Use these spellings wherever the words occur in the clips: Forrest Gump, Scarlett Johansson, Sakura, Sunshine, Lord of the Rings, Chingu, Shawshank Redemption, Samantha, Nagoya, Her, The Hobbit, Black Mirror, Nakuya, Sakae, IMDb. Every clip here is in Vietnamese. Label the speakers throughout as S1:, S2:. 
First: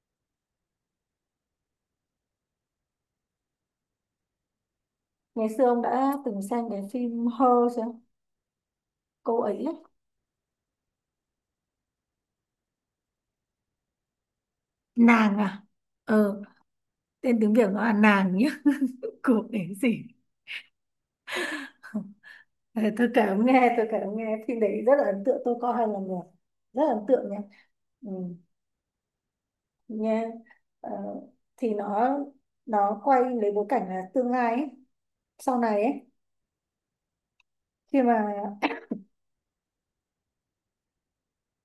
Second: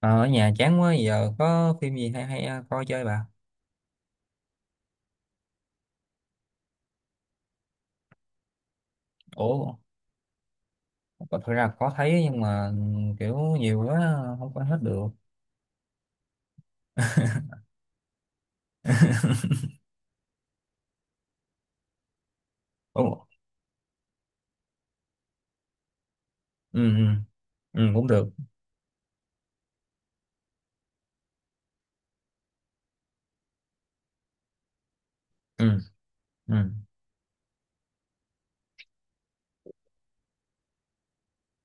S1: Ờ, Ở nhà chán quá, giờ có phim gì hay hay coi chơi bà.
S2: Ngày xưa ông đã từng xem cái phim Her chưa? Cô ấy
S1: Ủa,
S2: ấy.
S1: thực ra có thấy nhưng mà kiểu nhiều quá không có hết được.
S2: Nàng à? ờ Tên tiếng Việt nó là nàng nhá. Của cái gì? Ờ,
S1: Ủa.
S2: tôi kể ông nghe phim đấy rất là ấn tượng, tôi coi hai lần rồi,
S1: ừ,
S2: rất là ấn
S1: ừ,
S2: tượng nha.
S1: ừ cũng
S2: Ừ,
S1: được.
S2: nha. Ờ, thì nó quay lấy bối cảnh là tương lai ấy. Sau
S1: Ừ.
S2: này ấy,
S1: Ừ.
S2: khi mà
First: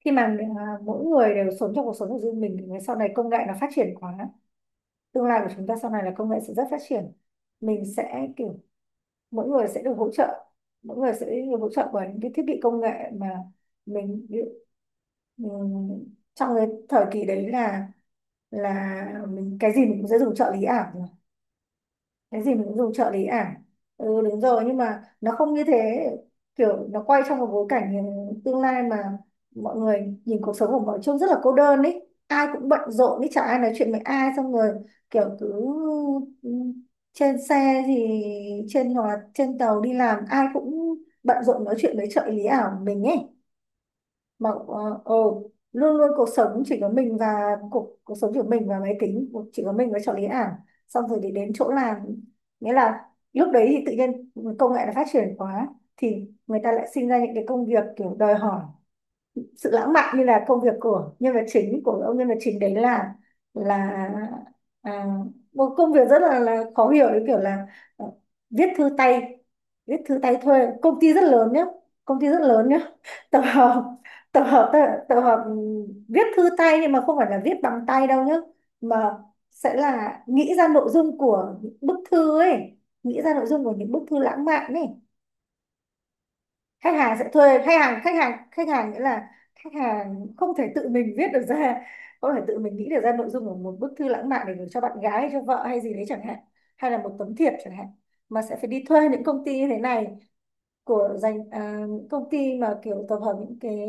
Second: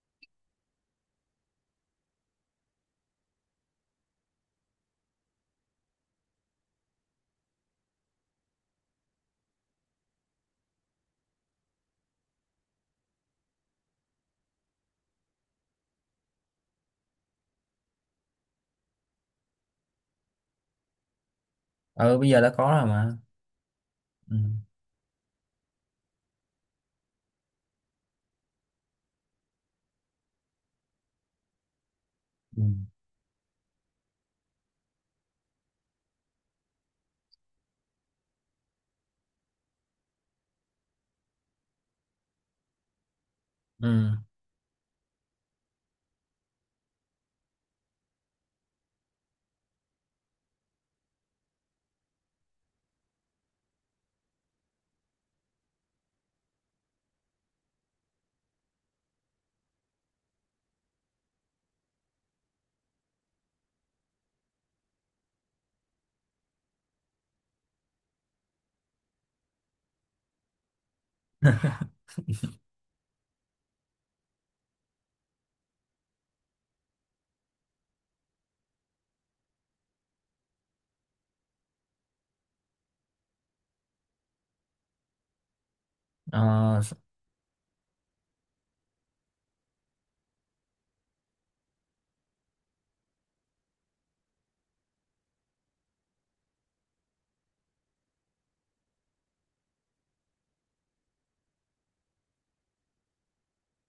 S2: khi mà mỗi người đều sống trong cuộc sống của riêng mình, thì sau này công nghệ nó phát triển quá, tương lai của chúng ta sau này là công nghệ sẽ rất phát triển. Mình sẽ kiểu, mỗi người sẽ được hỗ trợ mỗi người sẽ được hỗ trợ bởi những cái thiết bị công nghệ mà mình, mình trong cái thời kỳ đấy là, mình cái gì mình cũng sẽ dùng trợ lý ảo,
S1: Ừ, bây giờ
S2: cái
S1: đã
S2: gì
S1: có
S2: mình cũng
S1: rồi
S2: dùng trợ
S1: mà.
S2: lý ảo. Ừ,
S1: Ừ.
S2: đúng rồi, nhưng mà nó không như thế. Kiểu nó quay trong một bối cảnh tương lai mà mọi người nhìn cuộc sống của mọi trông rất là cô đơn ấy, ai
S1: Ừ.
S2: cũng bận rộn ấy, chả ai nói chuyện với ai. Xong rồi kiểu cứ ừ, trên xe thì, hoặc là trên tàu đi làm ai cũng bận rộn nói chuyện với trợ lý ảo của mình ấy.
S1: Ừ.
S2: Mà luôn luôn cuộc sống chỉ có mình và, cuộc cuộc sống chỉ có mình và máy tính, chỉ có mình với trợ lý ảo. Xong rồi thì đến chỗ làm, nghĩa là lúc đấy thì tự nhiên công nghệ nó phát triển quá, thì người ta lại sinh ra những cái công việc kiểu đòi hỏi sự lãng mạn, như là công việc của nhân vật chính của ông. Nhân vật chính đấy là, là à, một công việc rất là khó hiểu đấy, kiểu là ờ, viết thư tay. Viết thư tay thuê, công ty rất lớn nhá, công ty rất lớn nhá. Tập hợp, tập hợp, viết thư tay nhưng mà không phải là viết bằng tay đâu nhá, mà sẽ là nghĩ ra nội dung của những bức thư ấy, nghĩ ra nội dung của những bức thư lãng mạn ấy.
S1: Ờ.
S2: Khách hàng sẽ thuê, khách hàng, nghĩa là khách hàng không thể tự mình viết được ra, không thể tự mình nghĩ được ra nội dung của một bức thư lãng mạn để gửi cho bạn gái hay cho vợ hay gì đấy chẳng hạn, hay là một tấm thiệp chẳng hạn, mà sẽ phải đi thuê những công ty như thế này. Những công ty mà kiểu tập hợp những cái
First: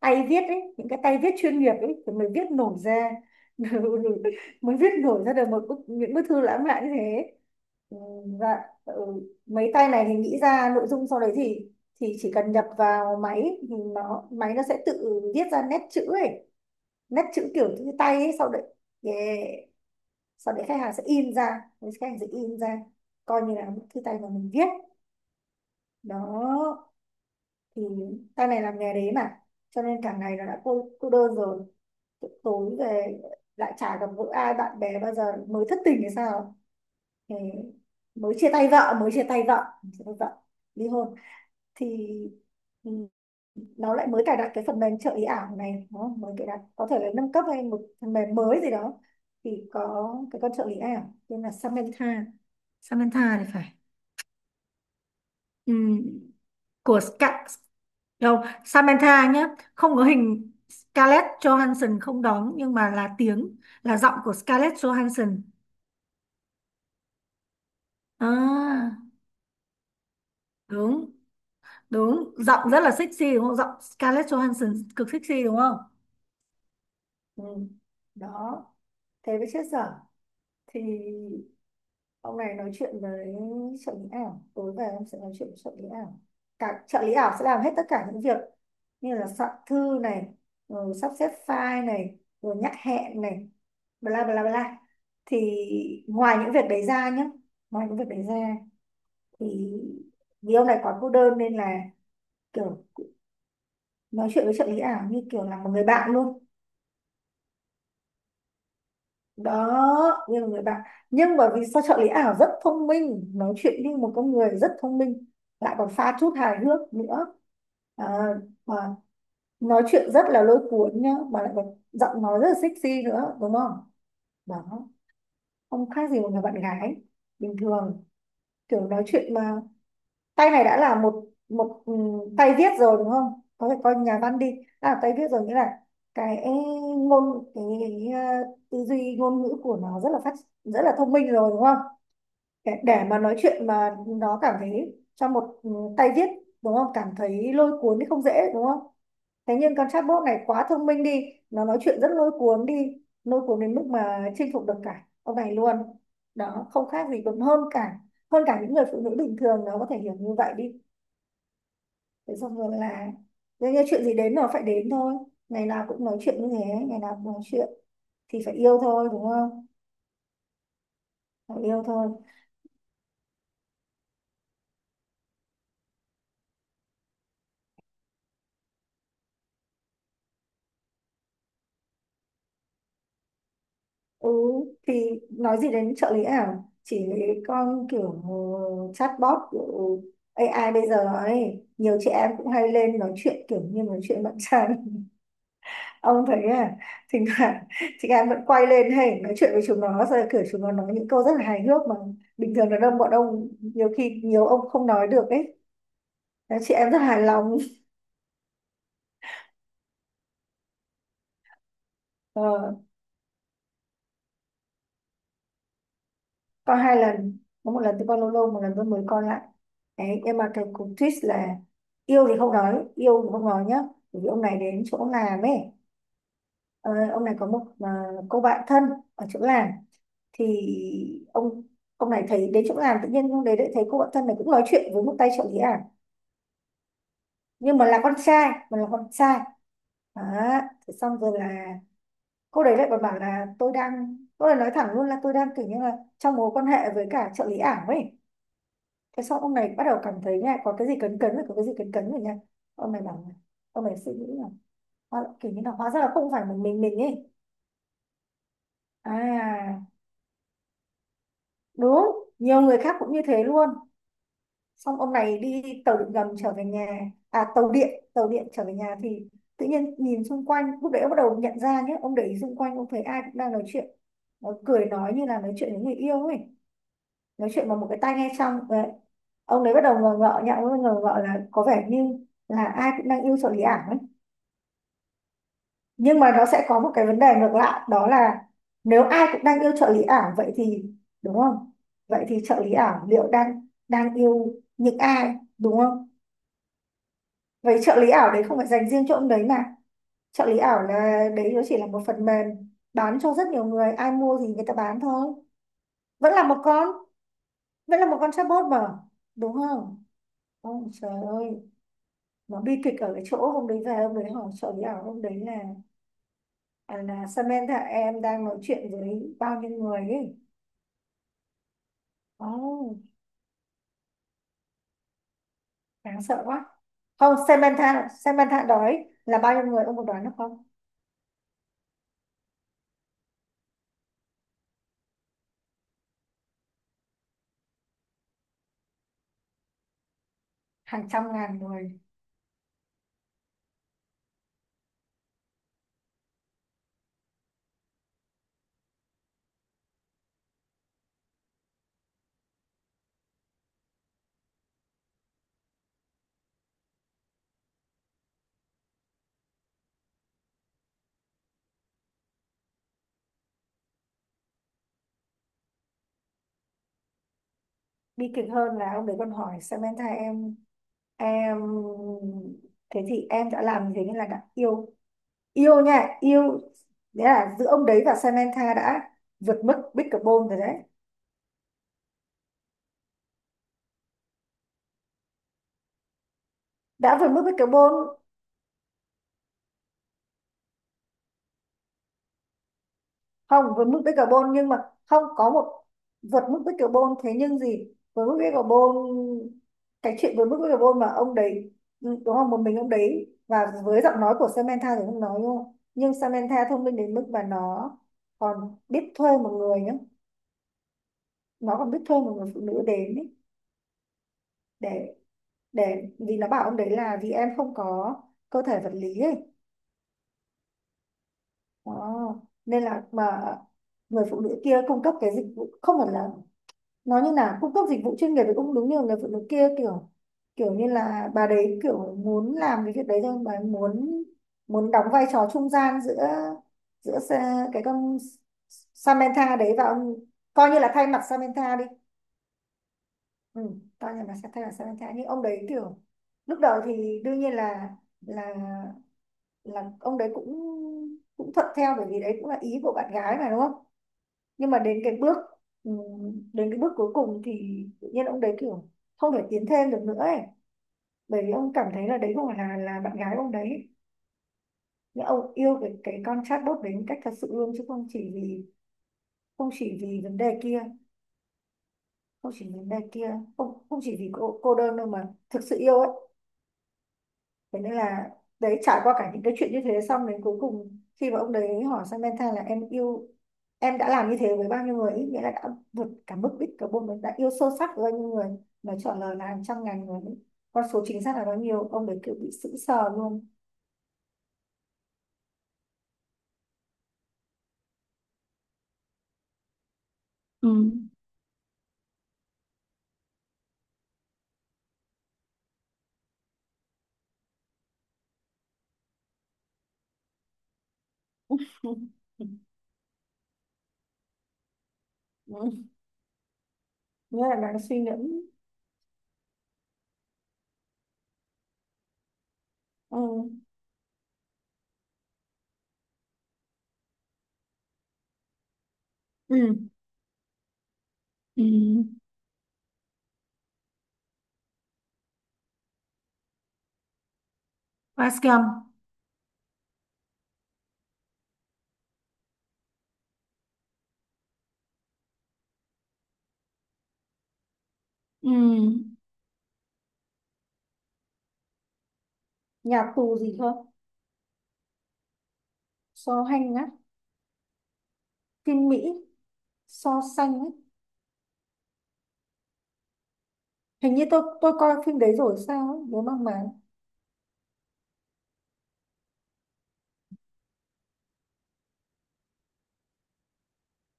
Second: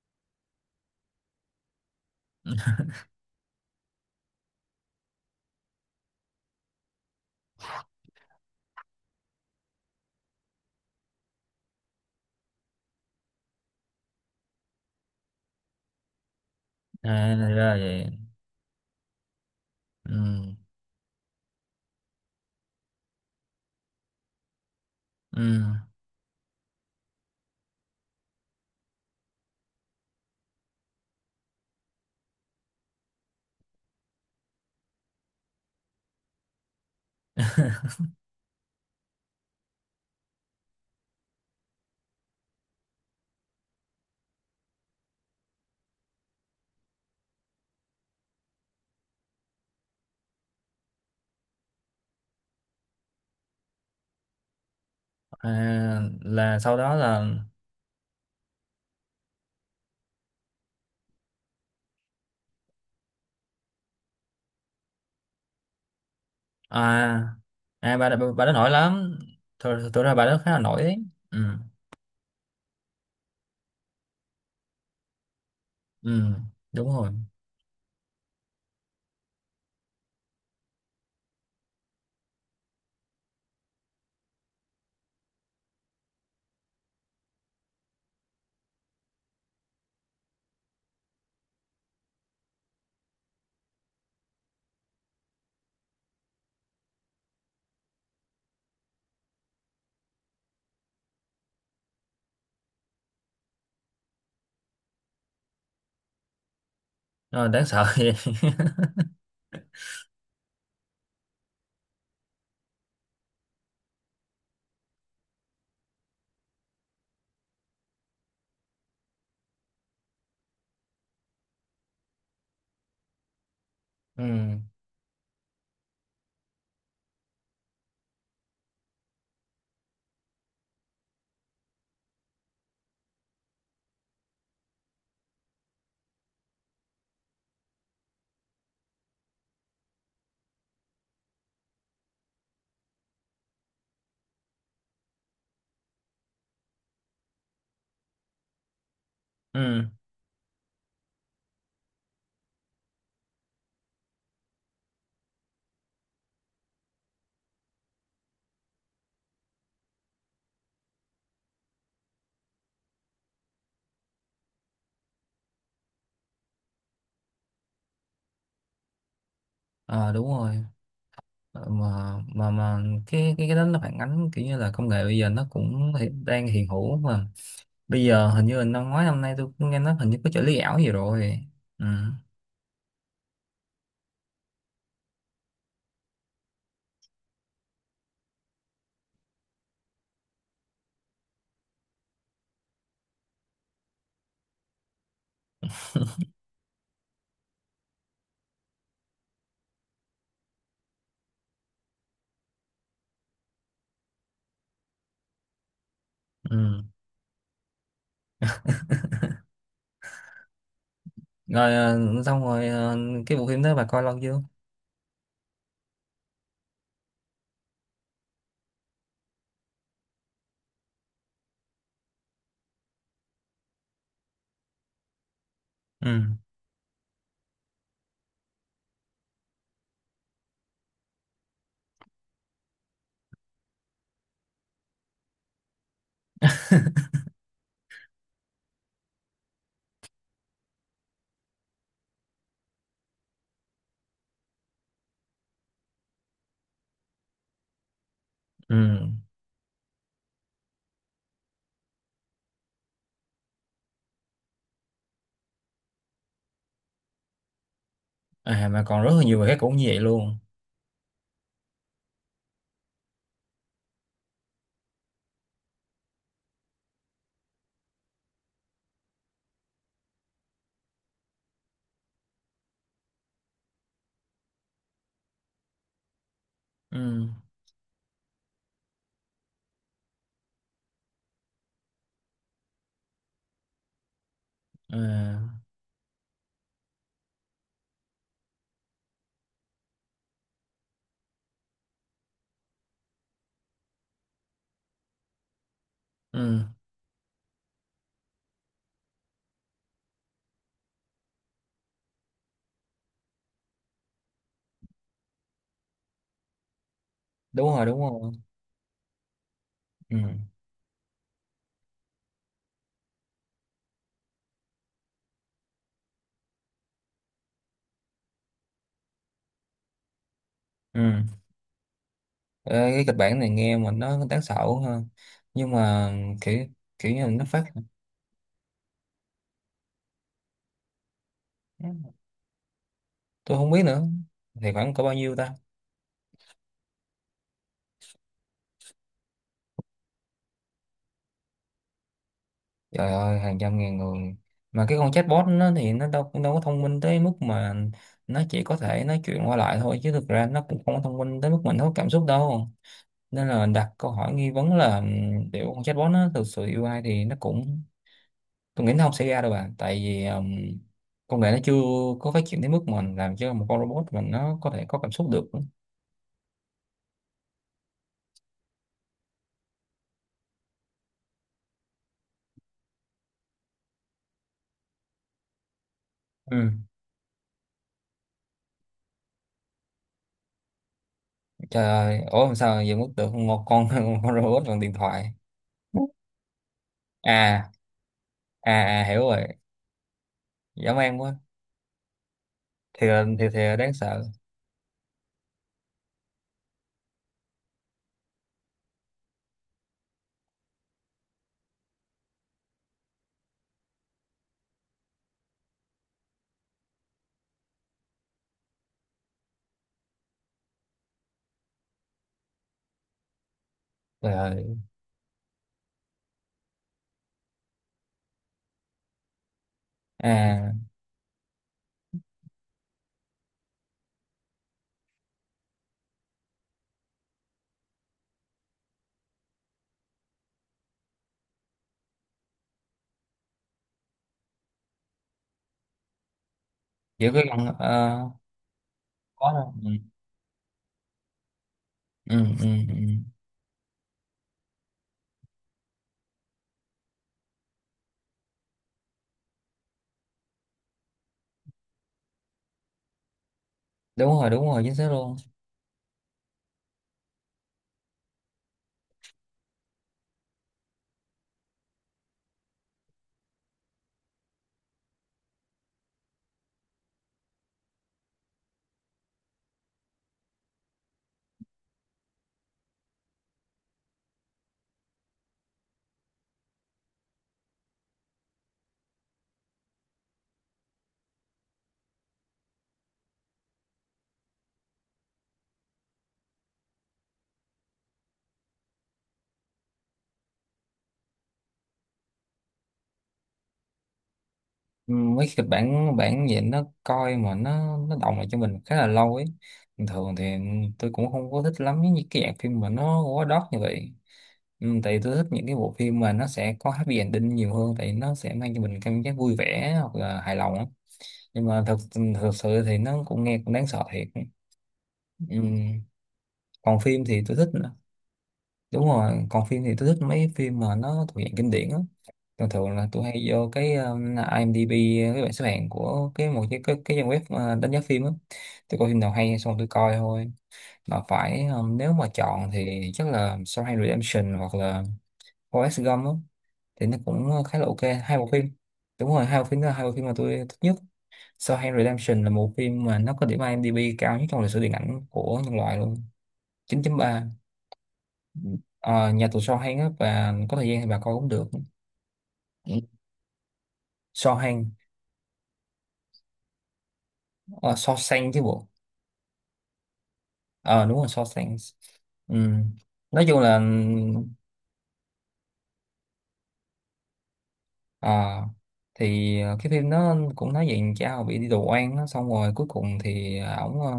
S2: tay viết ấy, những cái tay viết chuyên nghiệp ấy thì mới viết nổi ra. Mới viết nổi ra được một bức, những bức thư lãng mạn như thế. Ừ, và ừ, mấy tay này thì nghĩ ra nội dung, sau đấy thì, chỉ cần nhập vào máy, thì máy nó sẽ tự viết ra nét chữ ấy, nét
S1: À,
S2: chữ kiểu
S1: ra
S2: như
S1: vậy.
S2: tay ấy. Sau đấy, yeah.
S1: Ừ.
S2: Sau đấy khách hàng sẽ in ra, khách hàng sẽ in ra, coi như là bức thư tay mà mình viết.
S1: Ừ.
S2: Đó, thì sau này làm nghề đấy mà, cho nên cả ngày nó đã cô đơn rồi. Tối về lại chả gặp gỡ ai bạn bè bao giờ, mới thất tình hay sao. Thì mới chia tay vợ, mới chia tay vợ, chia tay vợ, ly hôn. Thì ừ, nó lại mới cài đặt cái phần mềm trợ ý ảo này, đúng, mới cài đặt có thể là nâng cấp hay một phần mềm mới gì đó. Thì có cái con trợ lý ảo tên là Samantha, Samantha thì phải. Ừ.
S1: À, là sau đó
S2: Của
S1: là
S2: Skype. Đâu, Samantha nhé, không có hình, Scarlett Johansson không đóng nhưng mà là tiếng, là giọng của Scarlett Johansson.
S1: à. À bà đã nổi
S2: À,
S1: lắm. Thật ra bà đó khá là nổi đấy.
S2: đúng,
S1: Ừ.
S2: đúng, giọng rất là sexy đúng không? Giọng Scarlett Johansson cực sexy đúng không?
S1: Ừ, đúng rồi.
S2: Ừ. Đó, thế với chết dở. Thì ông này nói chuyện với trợ lý ảo, tối về em sẽ nói chuyện với trợ lý ảo. Cả trợ lý ảo sẽ làm hết tất cả những việc như là soạn thư này, rồi sắp xếp file này, rồi nhắc hẹn này, bla bla bla. Thì ngoài những việc đấy ra nhé, ngoài những việc đấy ra thì, vì ông này quá cô đơn nên là kiểu nói chuyện với trợ lý ảo như kiểu là một người bạn luôn.
S1: Ờ, đáng sợ vậy.
S2: Đó, như là người bạn, nhưng mà vì sao trợ lý ảo rất thông minh, nói chuyện như một con người rất thông minh, lại còn pha chút hài hước nữa, à, mà nói chuyện rất là lôi cuốn nhá, mà lại còn giọng nói rất là sexy nữa đúng không?
S1: Ừ.
S2: Đó, không khác gì một người bạn gái bình thường. Kiểu nói chuyện mà, tay này đã là một, một tay viết rồi đúng không, có thể coi nhà văn đi, đã là tay viết rồi, nghĩa là cái, ngôn cái, ờ, tư duy ngôn ngữ của nó rất là phát, rất là thông minh rồi đúng không? Để mà nói chuyện mà nó cảm thấy cho một, tay viết, đúng không, cảm thấy lôi cuốn thì không dễ đúng không? Thế
S1: Ừ.
S2: nhưng con chatbot này quá thông minh đi, nó nói chuyện rất lôi cuốn đi, lôi cuốn đến mức mà chinh phục được cả ông này luôn. Đó, không khác gì, còn hơn cả, hơn cả những người phụ nữ bình thường, nó có thể hiểu như vậy đi. Thế xong rồi là đương nhiên chuyện gì đến nó phải đến thôi. Ngày nào cũng nói chuyện như thế, ngày nào cũng nói chuyện thì phải yêu thôi đúng không,
S1: Ờ, đúng rồi.
S2: phải
S1: Ờ,
S2: yêu thôi.
S1: mà, mà cái đó nó phản ánh kiểu như là công nghệ bây giờ nó cũng đang hiện hữu mà. Bây giờ hình như là năm ngoái năm nay tôi cũng nghe nói hình như có trợ lý ảo gì rồi. Ừ.
S2: Ừ, thì nói gì đến trợ lý ảo, chỉ lấy con kiểu chatbot kiểu AI bây giờ ấy, nhiều chị em cũng hay lên nói chuyện kiểu như nói chuyện bạn trai. Ông thấy à? Thỉnh thoảng chị em vẫn quay lên hay nói chuyện với chúng nó rồi, kiểu chúng nó nói những câu rất là hài hước mà bình thường là đông bọn ông nhiều khi, nhiều ông không nói được ấy. Đấy, chị
S1: Ừ.
S2: em rất hài lòng.
S1: Rồi xong rồi
S2: Ờ,
S1: cái bộ phim đó bà coi lâu chưa?
S2: có hai lần, có một lần tôi coi lâu lâu, một lần tôi mới coi lại đấy. Nhưng mà cái cú twist là, yêu thì không nói, yêu thì không nói nhá. Bởi vì ông này đến chỗ làm ấy,
S1: Ừ.
S2: ờ, ông này có một, cô bạn thân ở chỗ làm. Thì ông ông này thấy đến chỗ làm tự nhiên ông đấy lại thấy cô bạn thân này cũng nói chuyện với một tay trợ lý ảo, nhưng mà là con trai, mà là con trai. Đó, thế xong rồi là cô đấy lại còn bảo là tôi đang, cô ấy nói thẳng luôn là tôi đang kiểu như là trong mối quan hệ với cả trợ lý ảo ấy.
S1: Ừ.
S2: Thế xong ông này bắt đầu cảm thấy nha, có cái gì cấn cấn rồi, có cái gì cấn cấn rồi nha. Ông này bảo là, ông này suy nghĩ là, kiểu như là hóa ra là không phải một mình ấy.
S1: À mà còn rất là nhiều bài khác cũng
S2: À,
S1: như vậy luôn.
S2: đúng, nhiều người khác cũng như thế luôn. Xong ông này đi tàu điện ngầm trở về nhà, à tàu điện, tàu điện trở về nhà. Thì tự nhiên nhìn xung quanh lúc đấy ông bắt đầu nhận ra nhé, ông để ý xung quanh ông thấy ai cũng đang nói chuyện, nó cười nói như là nói chuyện với người yêu ấy,
S1: Ừ.
S2: nói chuyện bằng một cái tai nghe trong. Ông đấy bắt đầu ngờ ngợ nhá, ông ấy ngờ ngợ là có vẻ như là ai cũng đang yêu trợ lý ảo ấy.
S1: À.
S2: Nhưng mà nó sẽ có một cái vấn đề ngược lại, đó là nếu ai cũng đang yêu trợ lý ảo vậy thì, đúng không, vậy thì trợ lý ảo liệu đang đang yêu những ai, đúng không?
S1: Ừ.
S2: Vậy trợ lý ảo đấy không phải dành riêng cho ông đấy mà, trợ lý ảo là đấy, nó chỉ là một phần mềm bán cho rất nhiều người, ai mua thì người ta bán thôi, vẫn là một con,
S1: Đúng rồi, đúng
S2: vẫn là một
S1: rồi.
S2: con chatbot mà, đúng không?
S1: Ừ.
S2: Ôi trời ơi, nó bi kịch ở cái chỗ hôm đấy về, hôm đấy hỏi trợ lý ảo hôm đấy là, là Samantha em đang nói chuyện với bao nhiêu người ấy.
S1: Ừ. Ờ,
S2: Oh,
S1: cái kịch bản này nghe mà nó đáng sợ ha. Nhưng mà
S2: đáng sợ quá.
S1: kiểu, kiểu như là
S2: Không,
S1: nó phát.
S2: Samantha, đói là bao nhiêu người ông có đoán được không?
S1: Tôi không biết nữa, thì khoảng có bao nhiêu ta?
S2: Hàng trăm ngàn người.
S1: Trời ơi, hàng trăm ngàn người! Mà cái con chatbot nó thì nó đâu cũng đâu có thông minh tới mức mà, nó chỉ có thể nói chuyện qua lại thôi, chứ thực ra nó cũng không có thông minh tới mức mình có cảm xúc đâu. Nên là đặt câu hỏi nghi vấn là liệu con chatbot nó thực sự yêu ai thì nó cũng, tôi nghĩ nó không xảy ra đâu bạn, tại vì công nghệ nó chưa có phát triển tới mức mà làm cho một con robot, mình nó có thể có cảm xúc được.
S2: Bi kịch hơn là ông đấy còn hỏi Samantha, em thế thì em đã làm gì, như nên là đã yêu, yêu nha, yêu.
S1: Ừ.
S2: Đấy là giữa ông đấy và Samantha đã vượt mức Bicarbonate rồi đấy,
S1: Trời ơi, ủa làm sao giờ mất được một con một con robot bằng điện thoại.
S2: đã vượt mức
S1: À.
S2: Bicarbonate.
S1: À. À, hiểu rồi. Dã man quá. Thiệt thiệt
S2: Không,
S1: là
S2: với
S1: đáng
S2: mức bích
S1: sợ.
S2: carbon nhưng mà không có một, vượt mức bích carbon, thế nhưng gì với mức bích carbon, cái chuyện với mức bích carbon mà ông đấy, đúng không, một mình ông đấy và với giọng nói của Samantha thì không nói đúng không, nhưng Samantha thông minh đến mức mà nó còn biết thuê một người nhá, nó còn biết thuê một người phụ nữ đến ý,
S1: Trời ơi.
S2: để, vì nó bảo ông đấy là vì em không có cơ thể vật lý ấy.
S1: À,
S2: Đó, nên là mà người phụ nữ kia cung cấp cái dịch vụ, không phải là nó như là cung cấp dịch vụ chuyên nghiệp, với cũng đúng, như người phụ nữ kia kiểu, kiểu như là bà đấy kiểu muốn làm cái việc đấy thôi, bà ấy muốn, muốn đóng vai trò trung gian giữa, giữa
S1: giữ cái con
S2: Cái con
S1: có
S2: Samantha đấy
S1: đâu.
S2: và
S1: Ừ.
S2: ông, coi như là thay mặt Samantha đi,
S1: Ừ, ừ, ừ.
S2: ừ, coi như là sẽ thay mặt Samantha. Nhưng ông đấy kiểu lúc đầu thì đương nhiên là, là là ông đấy cũng, cũng thuận theo bởi vì đấy cũng là ý của bạn gái mà đúng không.
S1: Đúng
S2: Nhưng mà
S1: rồi, chính
S2: đến
S1: xác
S2: cái
S1: luôn.
S2: bước, ừ, đến cái bước cuối cùng thì tự nhiên ông đấy kiểu không thể tiến thêm được nữa ấy, bởi vì ông cảm thấy là đấy không phải là bạn gái ông đấy. Nhưng ông yêu cái con chatbot đấy một cách thật sự luôn, chứ không chỉ vì, không chỉ vì vấn đề kia, không chỉ vấn đề kia, không, không chỉ vì cô đơn đâu mà thực sự yêu ấy. Thế nên là đấy, trải qua cả những cái chuyện như thế xong, đến cuối cùng khi mà ông đấy hỏi Samantha là em yêu, em đã làm như thế với bao nhiêu người, ý nghĩa là đã vượt cả mức đích cả bôn, mình đã yêu sâu sắc với bao nhiêu người, mà trả lời là hàng trăm ngàn người, con số chính xác là bao nhiêu, ông đấy kiểu bị sững sờ luôn.
S1: Ừ, mấy kịch bản bản vậy nó coi mà nó đọng lại cho mình khá là lâu ấy. Bình thường thì
S2: Ừ.
S1: tôi cũng không có thích lắm những cái dạng phim mà nó quá đót như vậy. Ừ, tại vì tôi thích những cái bộ phim mà nó sẽ có happy ending nhiều hơn, tại nó sẽ mang cho mình cảm giác vui vẻ hoặc là hài lòng á. Nhưng mà thật thật sự thì nó cũng nghe cũng đáng sợ thiệt. Ừ.
S2: Ừ.
S1: Còn phim thì
S2: Nghĩa là
S1: tôi thích,
S2: đang suy ngẫm.
S1: đúng rồi, còn phim thì tôi thích mấy phim mà nó thuộc dạng kinh điển á. Thường thường là
S2: Ừ.
S1: tôi hay vô cái IMDb, cái bảng xếp hạng của cái một cái cái trang web đánh giá phim á. Tôi coi phim nào hay
S2: Ừ.
S1: xong tôi coi thôi. Mà
S2: Ừ.
S1: phải nếu mà chọn thì chắc là Shawshank Redemption hoặc là Forrest Gump á. Thì nó cũng khá là ok hai bộ phim,
S2: Bascom.
S1: đúng rồi, hai bộ phim đó là hai bộ phim mà tôi thích nhất. Shawshank Redemption là một phim mà nó có điểm IMDb cao nhất trong lịch sử điện ảnh của nhân loại luôn, 9.3.
S2: Ừ.
S1: Ờ, nhà tù Shawshank á, và có thời gian thì bà coi cũng được.
S2: Nhà tù gì cơ?
S1: Shawshank.
S2: So hành á?
S1: Uh, Shawshank chứ bộ.
S2: Phim Mỹ. So sánh á?
S1: Ờ đúng rồi, so sánh. Ừ. Nói chung là
S2: Hình như tôi coi phim đấy rồi sao ấy, nhớ mang máng.
S1: ờ, thì cái phim nó cũng nói về cha hồi bị đi tù oan á, xong rồi cuối cùng thì ổng ờ,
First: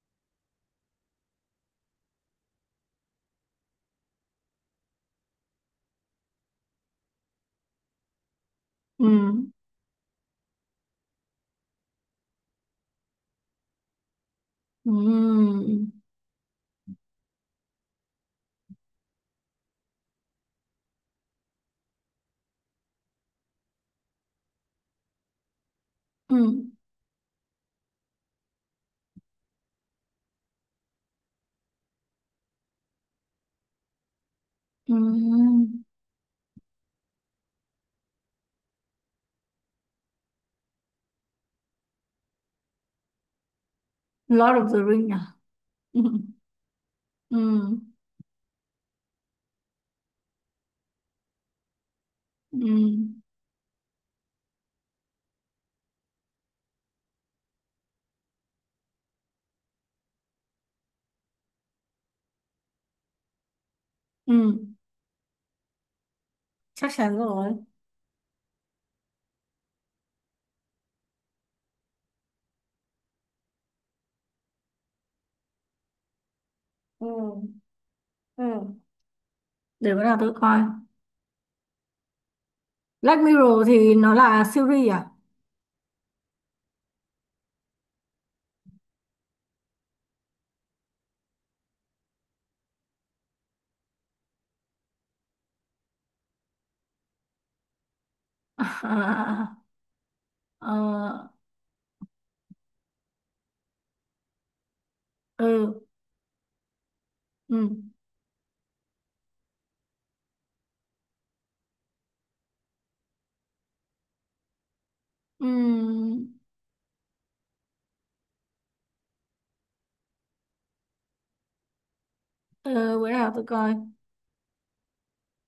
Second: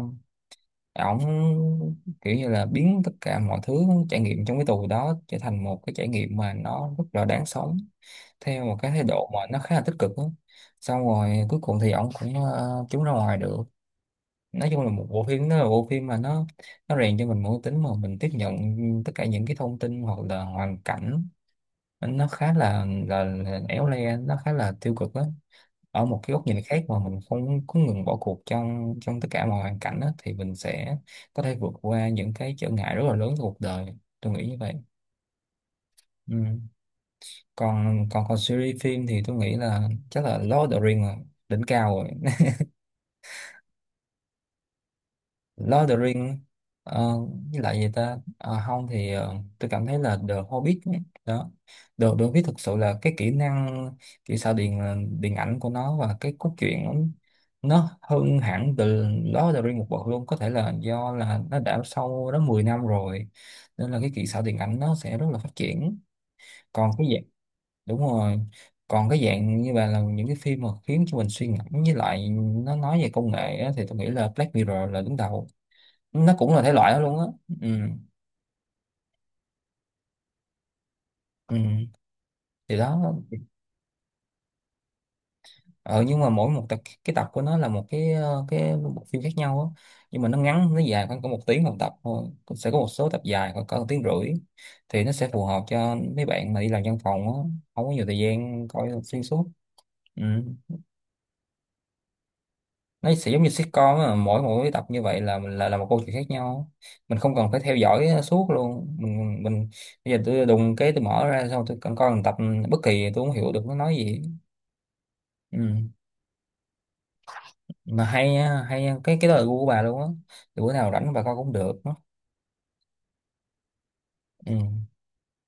S1: ổng kiểu như là biến tất cả mọi thứ trải nghiệm trong cái tù đó trở thành một cái trải nghiệm mà nó rất là đáng sống, theo một cái thái
S2: Ừ.
S1: độ mà nó khá là tích cực á. Xong rồi cuối cùng thì ổng cũng trốn ra ngoài được. Nói chung là
S2: Ừ.
S1: một bộ phim, nó là bộ phim mà nó rèn cho mình một cái tính mà mình tiếp nhận tất cả những cái thông tin hoặc là hoàn cảnh nó khá là là éo le, nó khá là tiêu cực đó, ở một cái góc nhìn
S2: Ừ.
S1: khác mà mình không có ngừng bỏ cuộc trong trong tất cả mọi hoàn cảnh á, thì mình sẽ có thể vượt qua những cái trở ngại rất là lớn trong cuộc đời. Tôi nghĩ như vậy.
S2: Ừ.
S1: Ừ. còn còn còn series phim thì tôi nghĩ là chắc là Lord of the Rings là đỉnh cao rồi.
S2: Lord of the Ring à?
S1: Lord of the
S2: Ừ.
S1: Ring. Ờ,
S2: Ừ.
S1: với lại gì ta. Ờ, không thì tôi cảm thấy là The Hobbit ấy. Đó. The Hobbit
S2: Ừ.
S1: thực sự là cái kỹ năng, kỹ xảo điện, điện ảnh của nó và cái cốt truyện nó hơn hẳn từ Lord of the Ring một bậc luôn. Có thể là do là nó đã sau đó 10 năm rồi, nên là cái kỹ xảo điện
S2: Ừ.
S1: ảnh nó sẽ rất là phát triển. Còn
S2: Chắc
S1: cái
S2: chắn
S1: dạng,
S2: rồi.
S1: đúng rồi, còn cái dạng như vậy là những cái phim mà khiến cho mình suy ngẫm, với lại nó nói về công nghệ á, thì tôi nghĩ là Black Mirror là đứng đầu. Nó cũng là thể loại đó
S2: Ừ.
S1: luôn á. Ừ.
S2: Ừ. Để bữa nào tôi coi.
S1: Ừ. Thì đó.
S2: Black Mirror thì nó là series à?
S1: Ờ, nhưng mà mỗi một tập, cái tập của nó là một cái cái bộ phim khác nhau á. Nhưng mà nó ngắn, nó dài khoảng có một tiếng một tập thôi. Cũng sẽ có một số tập dài khoảng cỡ một tiếng rưỡi. Thì nó sẽ phù hợp cho mấy bạn mà đi làm văn phòng á, không có nhiều thời gian coi xuyên suốt.
S2: À,
S1: Ừ.
S2: Ờ,
S1: Nó sẽ giống như sitcom á, mỗi mỗi tập như vậy là là
S2: ừ.
S1: một câu chuyện khác nhau. Mình không cần phải
S2: Ừ.
S1: theo dõi suốt luôn. Mình bây giờ tôi đùng cái tôi mở ra xong tôi cần coi một tập bất kỳ, tôi không hiểu được nó nói gì. Ừ.
S2: Ừ.
S1: Mà hay á, hay á. Cái đó là gu của bà luôn á, thì bữa nào rảnh bà coi cũng được á.
S2: Ừ. Ừ, bữa nào tôi coi.
S1: Ừ.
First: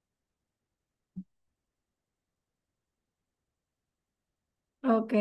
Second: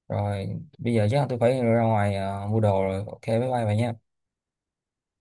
S1: Rồi, bây giờ chắc là tôi phải ra ngoài mua đồ rồi, ok bye bye bà nha.
S2: Ok.